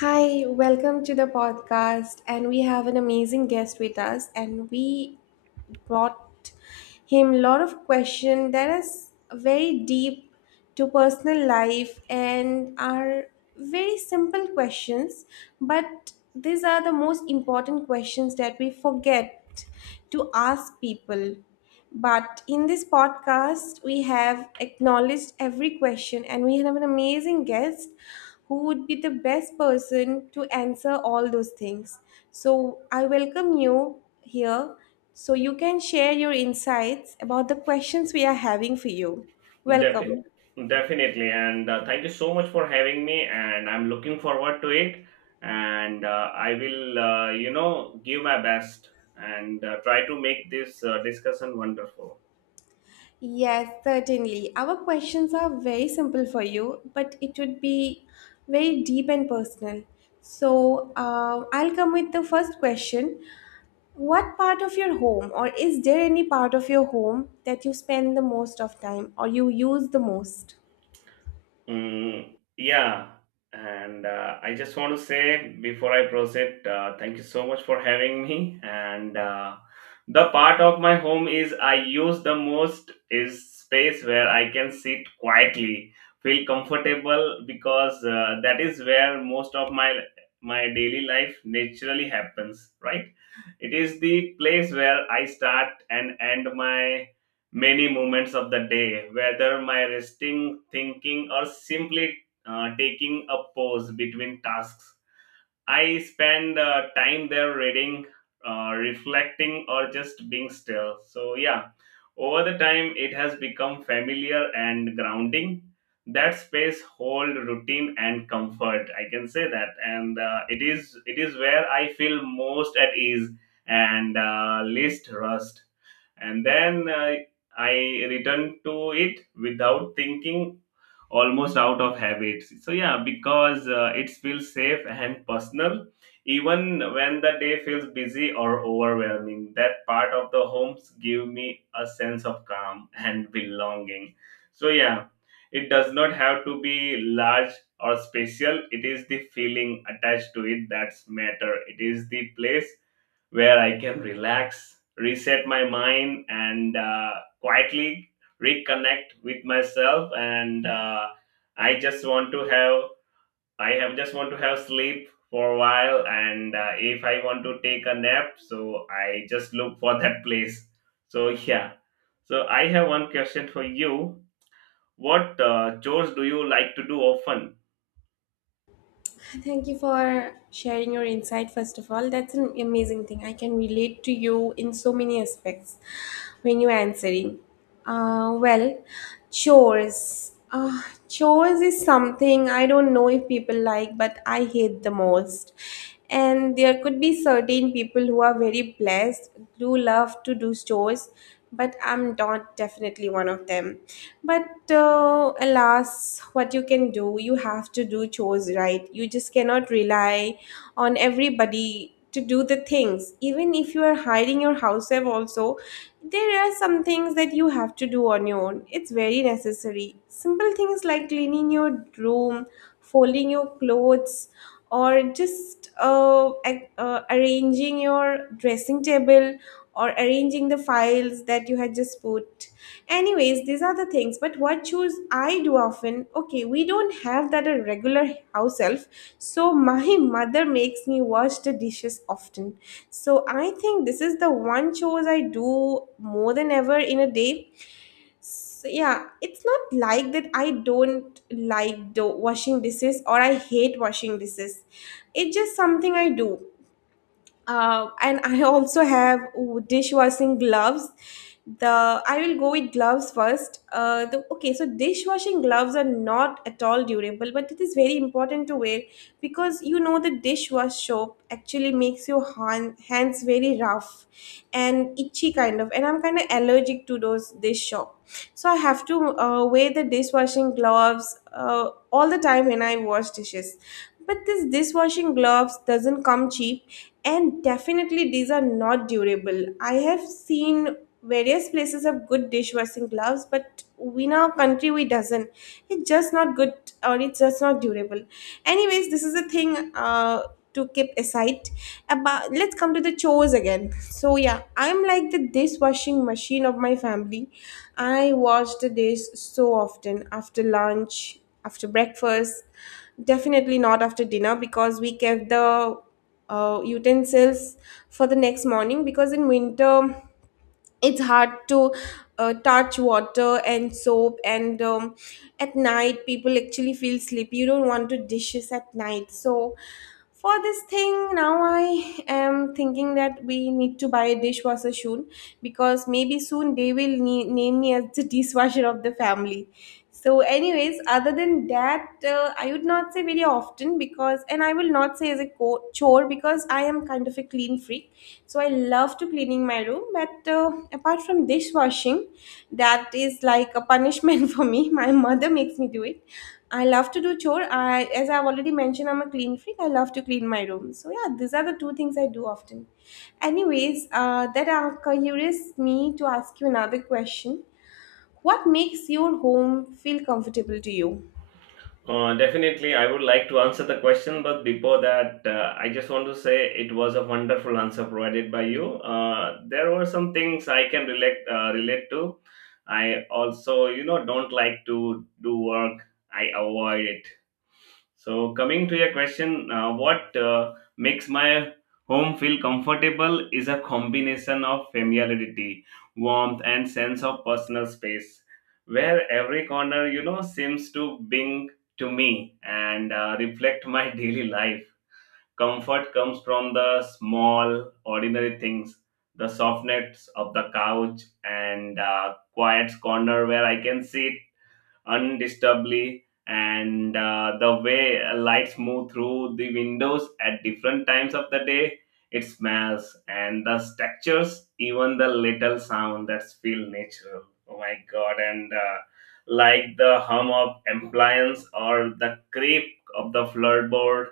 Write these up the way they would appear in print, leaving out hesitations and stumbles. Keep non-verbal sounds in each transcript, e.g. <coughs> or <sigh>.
Hi, welcome to the podcast. And we have an amazing guest with us, and we brought him a lot of questions that is very deep to personal life and are very simple questions, but these are the most important questions that we forget to ask people. But in this podcast, we have acknowledged every question and we have an amazing guest who would be the best person to answer all those things. So I welcome you here so you can share your insights about the questions we are having for you. Defi- Welcome. definitely. And Thank you so much for having me. And I'm looking forward to it. And I will, give my best and try to make this discussion wonderful. Yes, certainly. Our questions are very simple for you, but it would be very deep and personal. So, I'll come with the first question. What part of your home, or is there any part of your home that you spend the most of time or you use the most? Yeah, and I just want to say before I proceed, thank you so much for having me. And The part of my home is I use the most is space where I can sit quietly, feel comfortable because that is where most of my daily life naturally happens, right? It is the place where I start and end my many moments of the day, whether my resting, thinking, or simply taking a pause between tasks. I spend time there reading, reflecting, or just being still. So, yeah, over the time, it has become familiar and grounding. That space hold routine and comfort. I can say that, and it is where I feel most at ease and least rust and then I returned to it without thinking almost out of habit. So yeah, because it feels safe and personal even when the day feels busy or overwhelming, that part of the homes give me a sense of calm <laughs> and belonging. So yeah, it does not have to be large or special. It is the feeling attached to it that's matter. It is the place where I can relax, reset my mind, and quietly reconnect with myself. And I just want to have, I have just want to have sleep for a while. And If I want to take a nap, so I just look for that <laughs> place. So yeah. So I have one question for you. What chores do you like to do often? Thank you for sharing your insight, first of all. That's an amazing thing. I can relate to you in so many aspects when you're answering. Well, chores. Chores is something I don't know if people like, but I hate the most. And there could be certain people who are very blessed, who love to do chores, but I'm not definitely one of them. But alas, what you can do? You have to do chores, right? You just cannot rely on everybody to do the things. Even if you are hiring your house help also, there are some things that you have to do on your own. It's very necessary, simple things like cleaning your room, folding your clothes, or just arranging your dressing table or arranging the files that you had just put. Anyways, these are the things. But what chores I do often, okay, we don't have that a regular house elf. So my <laughs> mother makes me wash the dishes often. So I think this is the one chores I do more than ever in a day. So yeah, it's not like that I don't like the washing dishes or I hate washing dishes. It's just something I do. And I also have dishwashing gloves. The I will go with gloves first. Okay, so dishwashing gloves are not at all durable, but it is very important to wear, because you know the dishwash soap actually makes your hands very rough and itchy kind of, and I'm kind of allergic to those dish soap. So I have to wear the dishwashing gloves all the time when I wash dishes. But this dishwashing gloves doesn't come cheap, and definitely these are not durable. I have seen various places have good dishwashing gloves, but we in our country we doesn't, it's just not good, or it's just not durable. Anyways, this is a thing to keep aside about. Let's come to the chores again. So yeah, I'm like the dishwashing machine of my family. I wash the dish so often, after lunch, after breakfast. Definitely not after dinner, because we kept the utensils for the next morning, because in winter it's hard to touch water and soap, and at night people actually feel sleepy. You don't want to dishes at night. So for this thing now I am thinking that we need to buy a dishwasher soon, because maybe soon they will name me as the <laughs> dishwasher of the family. So, anyways, other than that, I would not say very often because, and I will not say as a chore because I am kind of a clean freak. So, I love to cleaning my room. But apart from dishwashing, that is like a punishment <laughs> for me. My mother makes me do it. I love to do chore. As I've already mentioned, I'm a clean freak. I love to clean my room. So, yeah, these are the two things I do often. Anyways, that curious me to ask you another question. What makes your home feel comfortable to you? Definitely, I would like to answer the question, but before that, I just want to say it was a wonderful answer provided by you. There were some things I can relate relate to. I also, you know, don't like to do work. I avoid it. So, coming to your question, what makes my home feel comfortable is a combination of familiarity, warmth, and sense of personal space, where every corner, you know, seems to being to me and reflect my <laughs> daily life. Comfort comes from the small, ordinary things, the softness of the couch, and quiet corner where I can sit undisturbedly, and the way lights move through the windows at different times of the day, it smells, and the textures, even the little sound that's feel natural. Oh my god! And Like the hum of appliance or the creep of the floorboards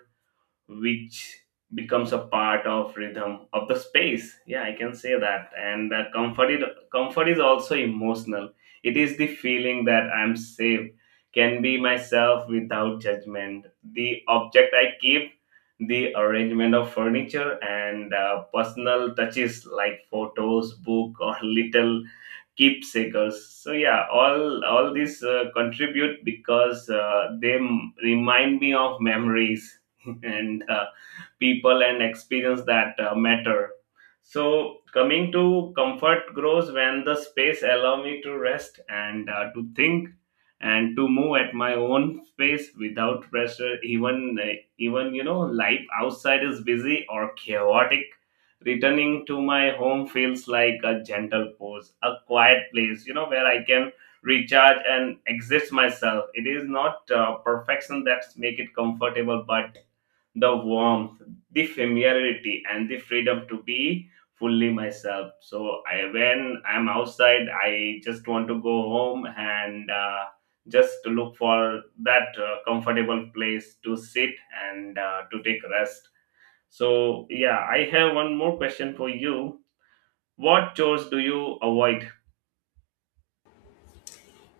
which becomes a part of rhythm of the space. Yeah, I can say that. Comfort is also emotional. It is the feeling that I'm safe, can be myself without judgment, the object I keep, the arrangement of furniture, and personal touches like photos book or <laughs> little keepsakers. So yeah, all these contribute because they remind me of memories <laughs> and people and experience that matter. So coming to comfort grows when the space allow me to rest and to think and to move at my own pace without pressure. Even you know life outside is busy or chaotic, returning to my home feels like a gentle pause, a quiet place, you know, where I can recharge and exist myself. It is not perfection that's make it comfortable but the warmth, the familiarity, and the freedom to be fully myself. So when I'm outside, I just want to go home and just to look for that comfortable place to sit and to take rest. So yeah, I have one more question for you. What chores do you avoid?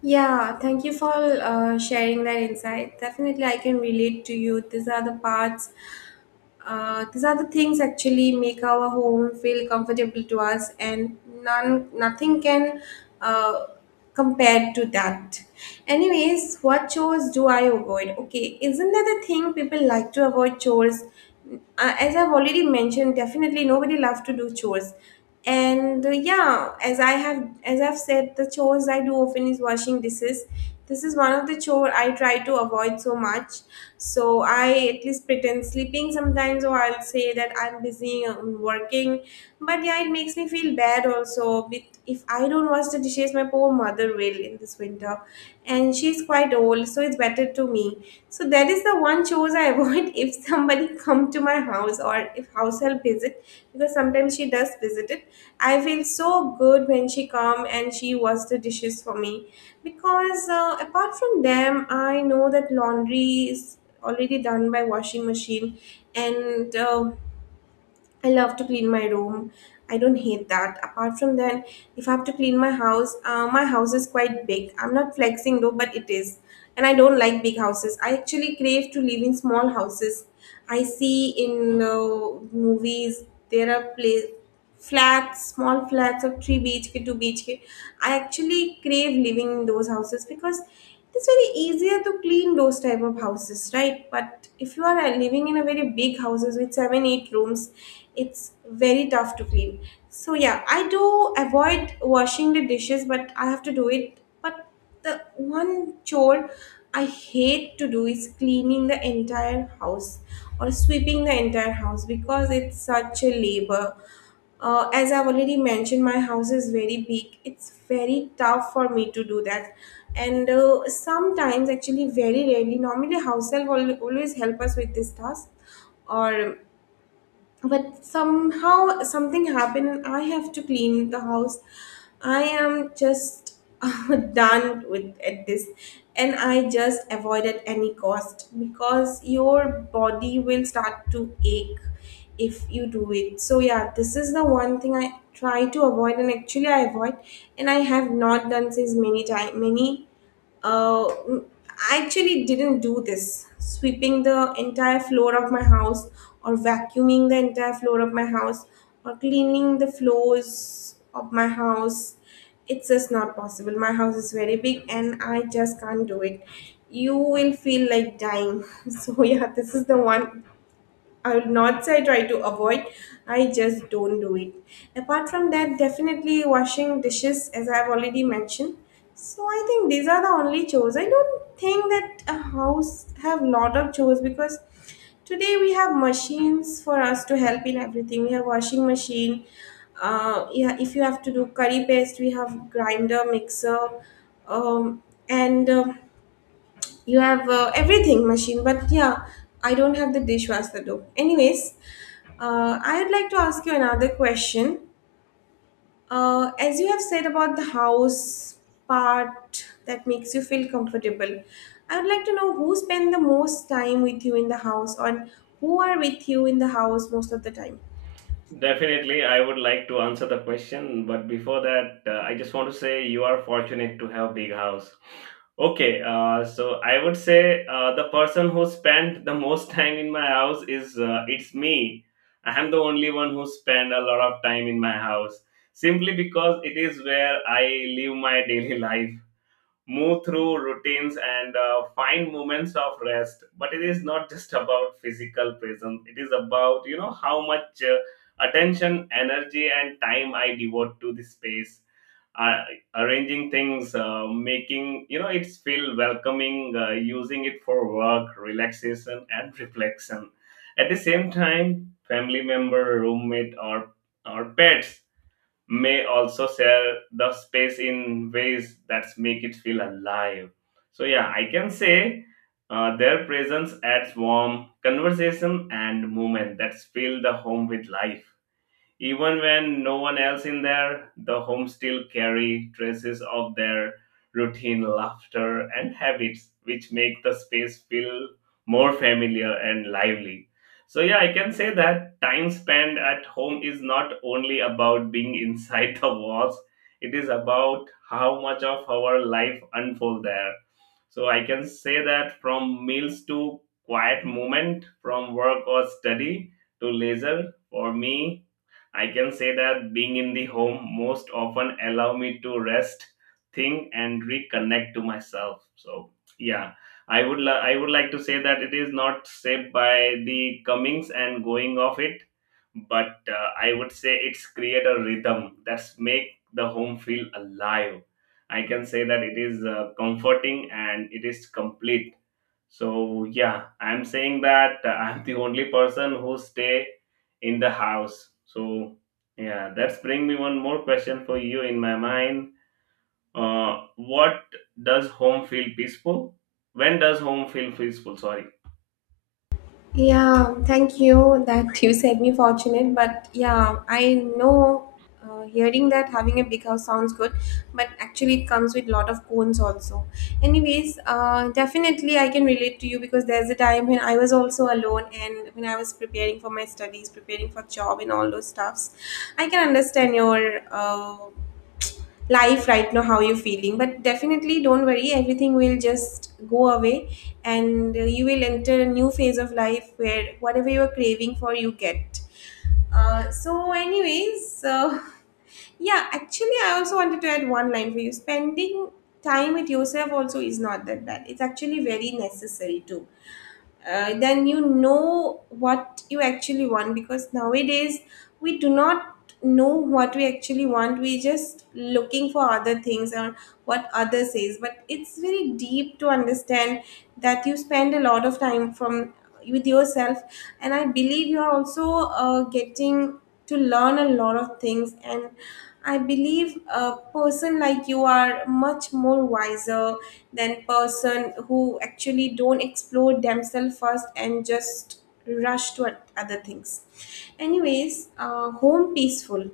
Yeah, thank you for sharing that insight. Definitely, I can relate to you. These are the parts, these are the things actually make our home feel comfortable to us, and none, nothing can uh, compare to that. Anyways, what chores do I avoid? Okay, isn't that the thing people like to avoid chores? Uh, as I've already mentioned, definitely nobody loves to do chores. And yeah, as I've said, the chores I do often is washing dishes. This is one of the chore I try to avoid so much. So I at least pretend sleeping sometimes, or I'll say that I'm busy working. But yeah, it makes me feel bad also with, if I don't wash the dishes, my poor mother will in this winter, and she's quite old, so it's better to me. So that is the one chores I avoid. <laughs> If somebody come to my house or if house help visit, because sometimes she does visit it, I feel so good when she come and she wash the dishes for me, because apart from them, I know that laundry is already done by washing machine and. I love to clean my room. I don't hate that. Apart from that, if I have to clean my house is quite big. I'm not flexing though, but it is. And I don't like big houses. I actually crave to live in small houses. I see in movies there are place flats, small flats of 3 BHK, 2 BHK. I actually crave living in those houses, because it is very easier to clean those type of houses, right? But if you are living in a very big houses with 7, 8 rooms, it's very tough to clean. So yeah, I do avoid washing the dishes, but I have to do it. But the one chore I hate to do is cleaning the entire house or sweeping the entire house, because it's such a labor. As I've already mentioned, my house is very big. It's very tough for me to do that. And sometimes, actually very rarely, normally, house help always help us with this task, or but somehow something happened and I have to clean the house, I am just <laughs> done with at this, and I just avoid at any cost, because your body will start to ache if you do it. So yeah, this is the one thing I try to avoid, and actually I avoid, and I have not done since many time, many uh, mm, I actually didn't do this. Sweeping the entire floor of my house, or vacuuming the entire floor of my house, or cleaning the floors of my house. It's just not possible. My house is very big and I just can't do it. You will feel like dying. <laughs> So, yeah, this is the one I will not say I try to avoid. I just don't do it. Apart from that, definitely washing dishes, as I've already mentioned. So I think these are the only chores. I don't think that a house have lot of chores, because today we have machines for us to help in everything. We have washing machine. Yeah, if you have to do curry paste, we have grinder, mixer, um, and. You have everything machine, but yeah, I don't have the dishwasher though. Anyways, I would like to ask you another question. As you have said about the house part that makes you feel comfortable, I would like to know who spend the most time with you in the house, or who are with you in the house most of the time. Definitely, I would like to answer the question, but before that, I just want to say you are fortunate to have big house. Okay, so I would say the person who spent the most time in my house is it's me. I am the only one who spend a lot of time in my house simply because it is where I live my daily <laughs> life, move through routines, and find moments of rest. But it is not just about physical presence. It is about, you know, how much attention, energy, and time I devote to this space, uh, arranging things, making, you know, it's feel welcoming, using it for work, relaxation, and reflection. At the same time, family member, roommate, or pets may also share the space in ways that make it feel alive. So yeah, I can say. Their presence adds warm conversation and movement that fill the home with life. Even when no one else in there, the home still carry traces of their routine laughter and habits, which make the space feel more familiar and lively. So yeah, I can say that time spent at home is not only about being inside <laughs> the walls, it is about how much of our life unfold there. So I can say that from meals to quiet moment, from work or study to leisure, for me, I can say that being in the home most often allow me to rest, think, and reconnect to myself. So yeah, I would like to say that it is not shaped by the comings and going of it, but I would say it's create a rhythm that's make the home feel alive. I can say that it is comforting and it is complete. So yeah, I'm saying that <laughs> I'm the only person who stay in the house. So yeah, that's bring me one more question for you in my mind. What does home feel peaceful? When does home feel peaceful? Sorry. Yeah, thank you that you said me fortunate, but yeah, I know, hearing that having a big house sounds good, but actually it comes with lot of cons also. Anyways, definitely I can relate to you, because there's a time when I was also alone and when I was preparing for my studies, preparing for job and all those stuffs. I can understand your life right now how you're feeling, but definitely don't worry, everything will just go away and you will enter a new phase of life where whatever you're craving for you get. So anyways, <laughs> yeah, actually I also wanted to add one line for you. Spending time with yourself also is not that bad, it's actually very necessary too. Then you know what you actually want, because nowadays we do not know what we actually want, we just looking for other things or what others says, but it's very deep to understand that you spend a lot of time from with yourself. And I believe you're also getting to learn a lot of things, and I believe a person like you are much more wiser than person who actually don't explore themselves first and just rush to other things. Anyways, home peaceful,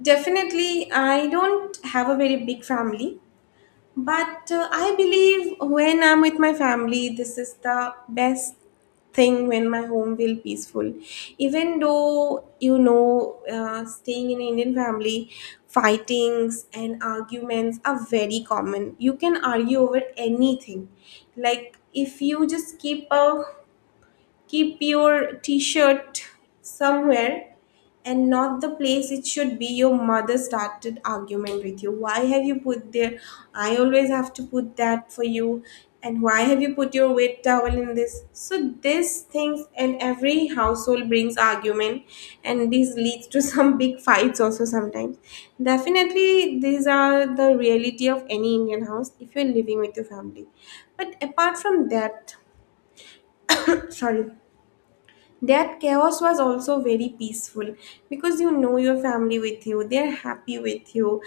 definitely. I don't have a very big family, but I believe when I'm with my family, this is the best thing, when my home will peaceful. Even though you know, staying in an Indian family, fightings and arguments are very common. You can argue over anything. Like if you just keep your t-shirt somewhere and not the place it should be, your mother started argument with you, why have you put there, I always have to put that for you, and why have you put your wet towel in this. So these things and every household brings argument, and this leads to some <laughs> big fights also sometimes. Definitely these are the reality of any Indian house if you're living with your family. But apart from that, <coughs> sorry, that chaos was also very peaceful, because you know your family with you, they're happy with you.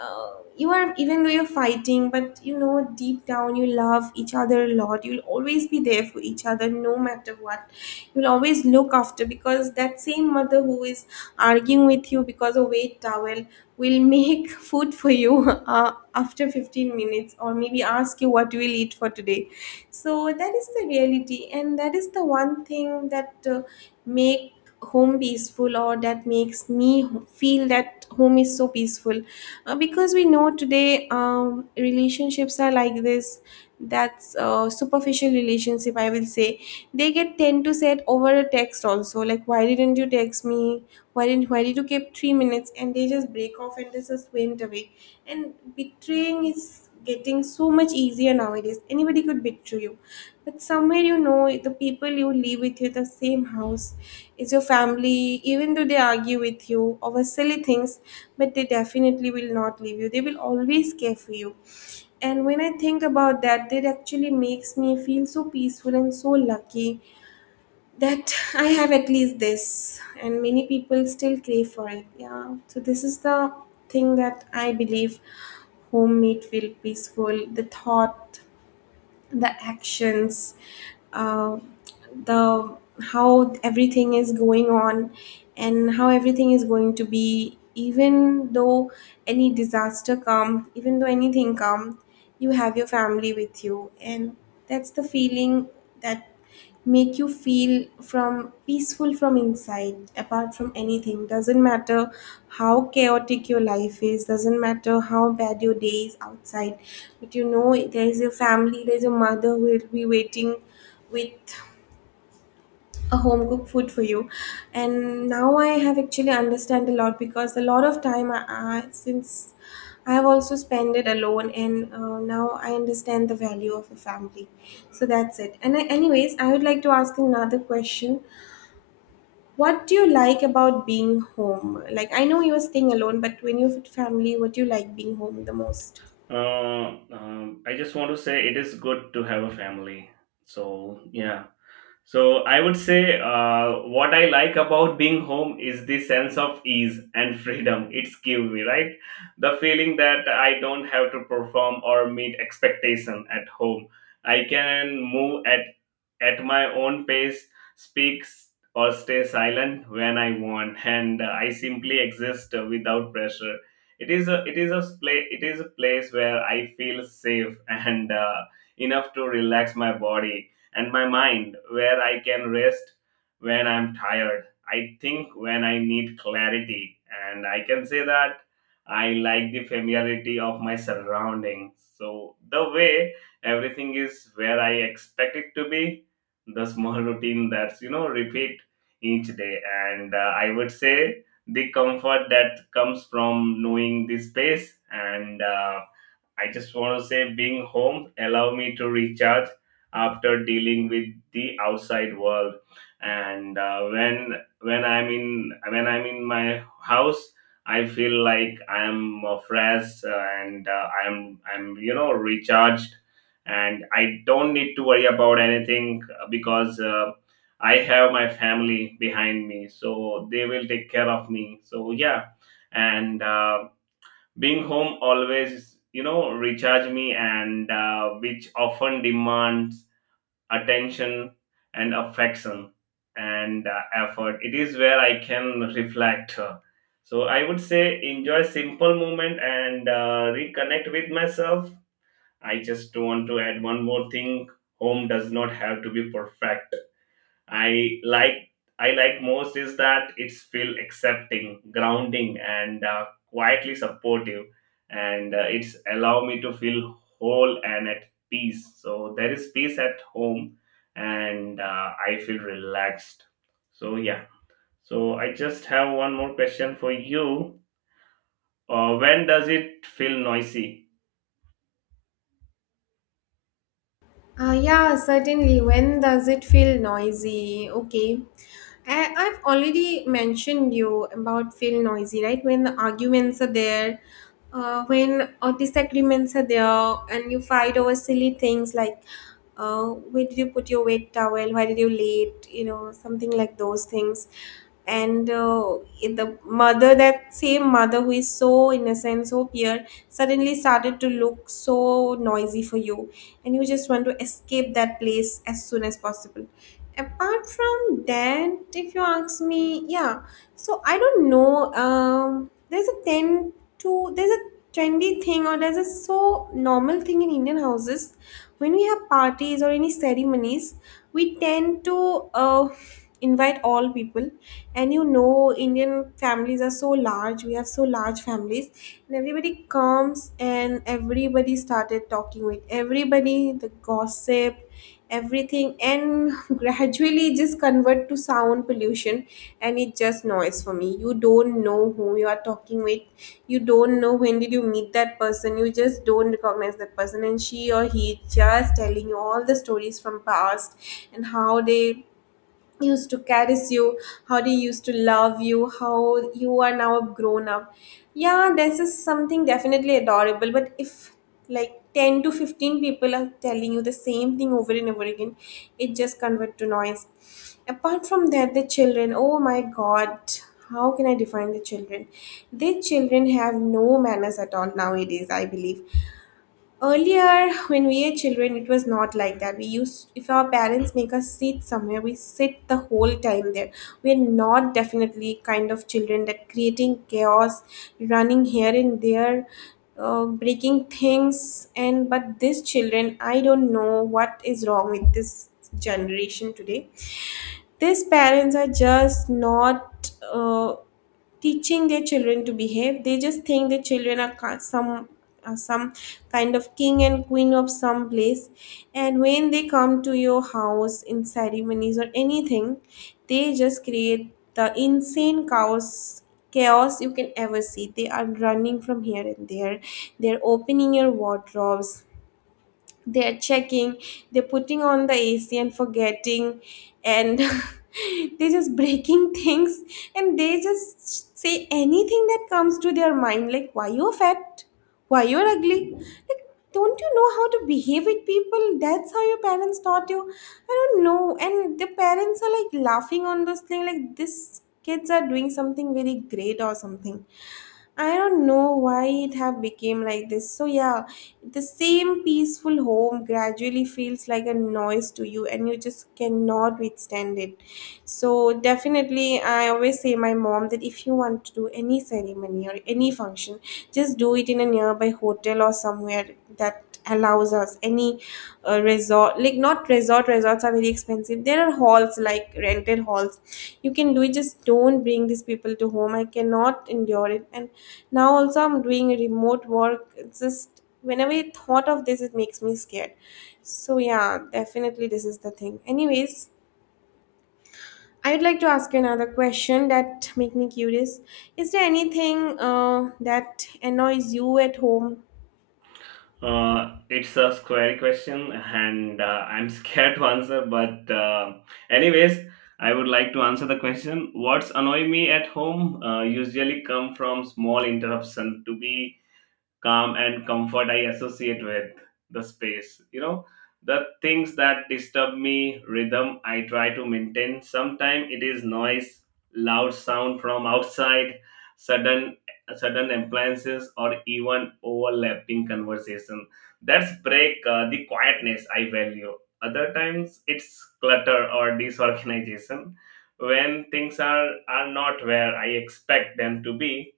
uh, you are, even though you're fighting, but you know deep down you love each other a lot, you'll always be there for each other no matter what. You'll always always look after, because that same mother who is arguing with you because of weight towel will make <laughs> food for you after 15 minutes, or maybe ask you what you will eat for today. So that is the reality, and that is the one thing that make home peaceful, or that makes me feel that home is so peaceful. Because we know today relationships are like this. That's superficial relationship I will say. They get tend to set over a text also, like why didn't you text me, why didn't why did you keep 3 minutes, and they just break off and they just went away. And betraying is getting so much easier nowadays. Anybody could betray you. But somewhere you know the people you live with you, the same house, is your family. Even though they argue with you over silly things, but they definitely will not leave you. They will always care for you. And when I think about that, that actually makes me feel so peaceful and so lucky that I have at least this, and many people still crave for it. Yeah, so this is the thing that I believe homemade feel peaceful. The thought, the actions, uh, the how everything is going on, and how everything is going to be. Even though any disaster come, even though anything come, you have your family with you, and that's the feeling that make you feel from peaceful from inside. Apart from anything, doesn't matter how chaotic your life is, doesn't matter how bad your day is outside, but you know there is your family, there's your mother who will be waiting with a home cooked food for you. And now I have actually understand a lot, because a lot of time since I have also spent it alone, and now I understand the value of a family. So that's it. And anyways, I would like to ask another question. What do you like about being home? Like I know you're staying alone, but when you're with family, what do you like being home the most? I just want to say it is good to have a family. So yeah, so I would say what I like about being home is the sense of ease and freedom <laughs> it's given me, right? The feeling that I don't have to perform or meet expectation at home. I can move at my own pace, speak s- or stay silent when I want, <laughs> and I simply exist without pressure. It is a place it is a place where I feel safe <laughs> and enough to relax my body and my mind where I can rest when I'm tired. I think when I need clarity, and I can say that I like the familiarity of my surroundings. So, the way everything is where I expect it to be, the small <laughs> routine that's, you know, repeat each day. And I would say the comfort that comes from knowing the space, and I just want to say being home allow me to recharge after dealing with the outside world, and when I'm in my house I feel like I'm fresh and I'm you know recharged and I don't need to worry about anything, because I have my family behind me, so they will take care of me. So yeah, and being home always you know recharge me and which often demands attention and affection and effort. It is where I can reflect, so I would say enjoy simple moment and reconnect with myself. I just want to add one more thing. Home does not have to be perfect. I like I like most is that it's feel accepting, grounding, and quietly supportive, and it's allow me to feel whole and at peace. So there is peace at home, and I feel relaxed. So yeah. So I just have one more question for you. When does it feel noisy? Yeah, certainly. When does it feel noisy? Okay. I've already mentioned you about feel noisy, right? When the arguments are there, when disagreements are there, and you fight over silly things like where did you put your wet towel? Why did you late? You know, something like those things. And in the mother, that same mother who is so innocent, so pure, suddenly started to look so noisy for you, and you just want to escape that place as soon as possible. Apart from that, if you ask me, yeah. So I don't know, there's a tend to there's a trendy thing, or there's a so normal thing in Indian houses. When we have parties or any ceremonies, we tend to invite all people, and you know Indian families are so large, we have so large families, and everybody comes and everybody started talking with everybody, the gossip, everything, and <laughs> gradually just convert to sound pollution. And it's just noise for me. You don't know who you are talking with, you don't know when did you meet that person, you just don't recognize that person, and she or he just telling you all the stories from past and how they used to caress you, how they used to love you, how you are now grown up. Yeah, this is something definitely adorable. But if like 10 to 15 people are telling you the same thing over and over again, it just converts to noise. Apart from that, the children, oh my god, how can I define the children? The children have no manners at all nowadays, I believe. Earlier, when we were children, it was not like that. We used, if our parents make us sit somewhere, we sit the whole time there. We are not definitely kind of children that creating chaos, running here and there, breaking things. And but these children, I don't know what is wrong with this generation today. These parents are just not teaching their children to behave. They just think their children are some kind of king and queen of some place, and when they come to your house in ceremonies or anything, they just create the insane chaos you can ever see. They are running from here and there, they're opening your wardrobes, they are checking, they're putting on the AC and forgetting, and <laughs> they're just breaking <laughs> things. And they just say anything that comes to their mind, like why you're fat, why you're ugly. Like, don't you know how to behave with people? That's how your parents taught you. I don't know. And the parents are like laughing on those thing, like this kids are doing something very great or something. I don't know why it have become like this. So yeah, the same peaceful home gradually feels like a noise to you, and you just cannot withstand it. So definitely I always say my mom that if you want to do any ceremony or any function, just do it in a nearby hotel or somewhere that allows us any resort. Like not resort resorts are very expensive. There are halls, like rented halls, you can do it. Just don't bring these people to home, I cannot endure it. And now also I'm doing remote work, it's just whenever I thought of this it makes me scared. So yeah, definitely this is the thing. Anyways, I would like to ask you another question that make me curious. Is there anything that annoys you at home? It's a scary question, and I'm <laughs> scared to answer. But anyways, I would like to answer the question. What's annoy me at home usually come from small interruption to be calm and comfort I associate with the space. You know, the things that disturb me, rhythm I try to maintain. Sometimes it is noise, loud sound from outside, sudden sudden appliances, or even overlapping conversation. That's break the quietness I value. Other times it's clutter or disorganization when things are not where I expect them to be,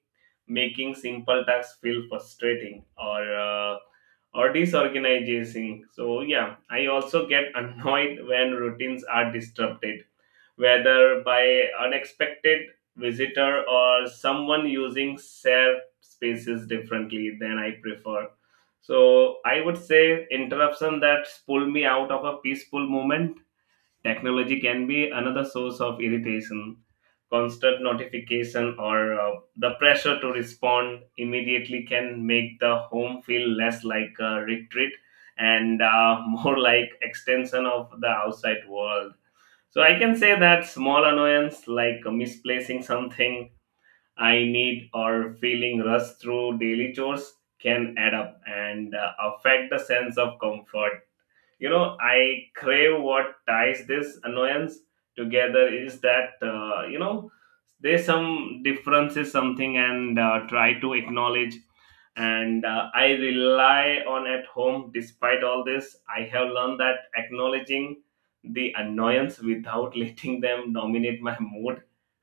making simple tasks feel frustrating or or disorganizing. So yeah, I also get <laughs> annoyed when routines are disrupted, whether by unexpected visitor or someone using shared spaces differently than I prefer. So I would say interruption that pull me out of a peaceful moment. Technology can be another source of irritation. Constant notification or the pressure to respond immediately can make the home feel less like a retreat and <laughs> more like extension of the outside world. So I can say that small annoyance like misplacing something I need or feeling rushed through daily chores can add up and affect the sense of comfort, you know, I crave. What ties this annoyance together is that, you know, there's some differences something and try to acknowledge and I rely on at home. Despite all this, I have learned that acknowledging the annoyance without <laughs> letting them dominate my mood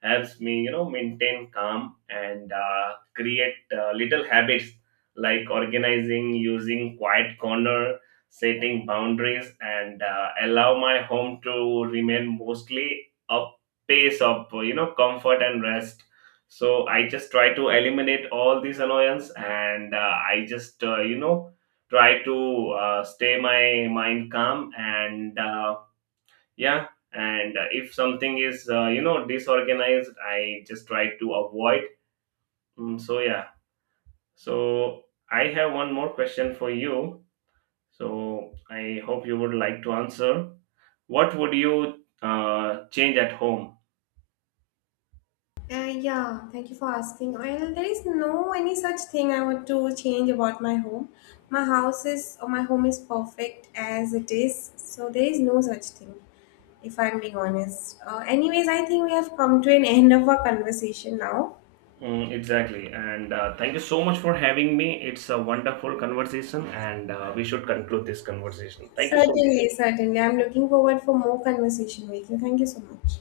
helps me, you know, maintain calm, and create little habits like organizing, using quiet corner, setting boundaries, and allow my home to remain mostly a pace of, you know, comfort and rest. So I just try to eliminate all these annoyance, and I just you know try to stay my mind calm, and yeah, and if something is you know disorganized, I just try to avoid. So yeah, so I have one more question for you, so I hope you would like to answer. What would you change at home? Yeah, thank you for asking. Well, there is no any such thing I want to change about my home. My house is, or my home is perfect as it is, so there is no such thing. If I'm being honest. Anyways, I think we have come to an end of our conversation now. Exactly. And Thank you so much for having me. It's a wonderful conversation, and we should conclude this conversation. Thank you so much. Certainly, certainly. I'm looking forward for more conversation with you. Thank you so much.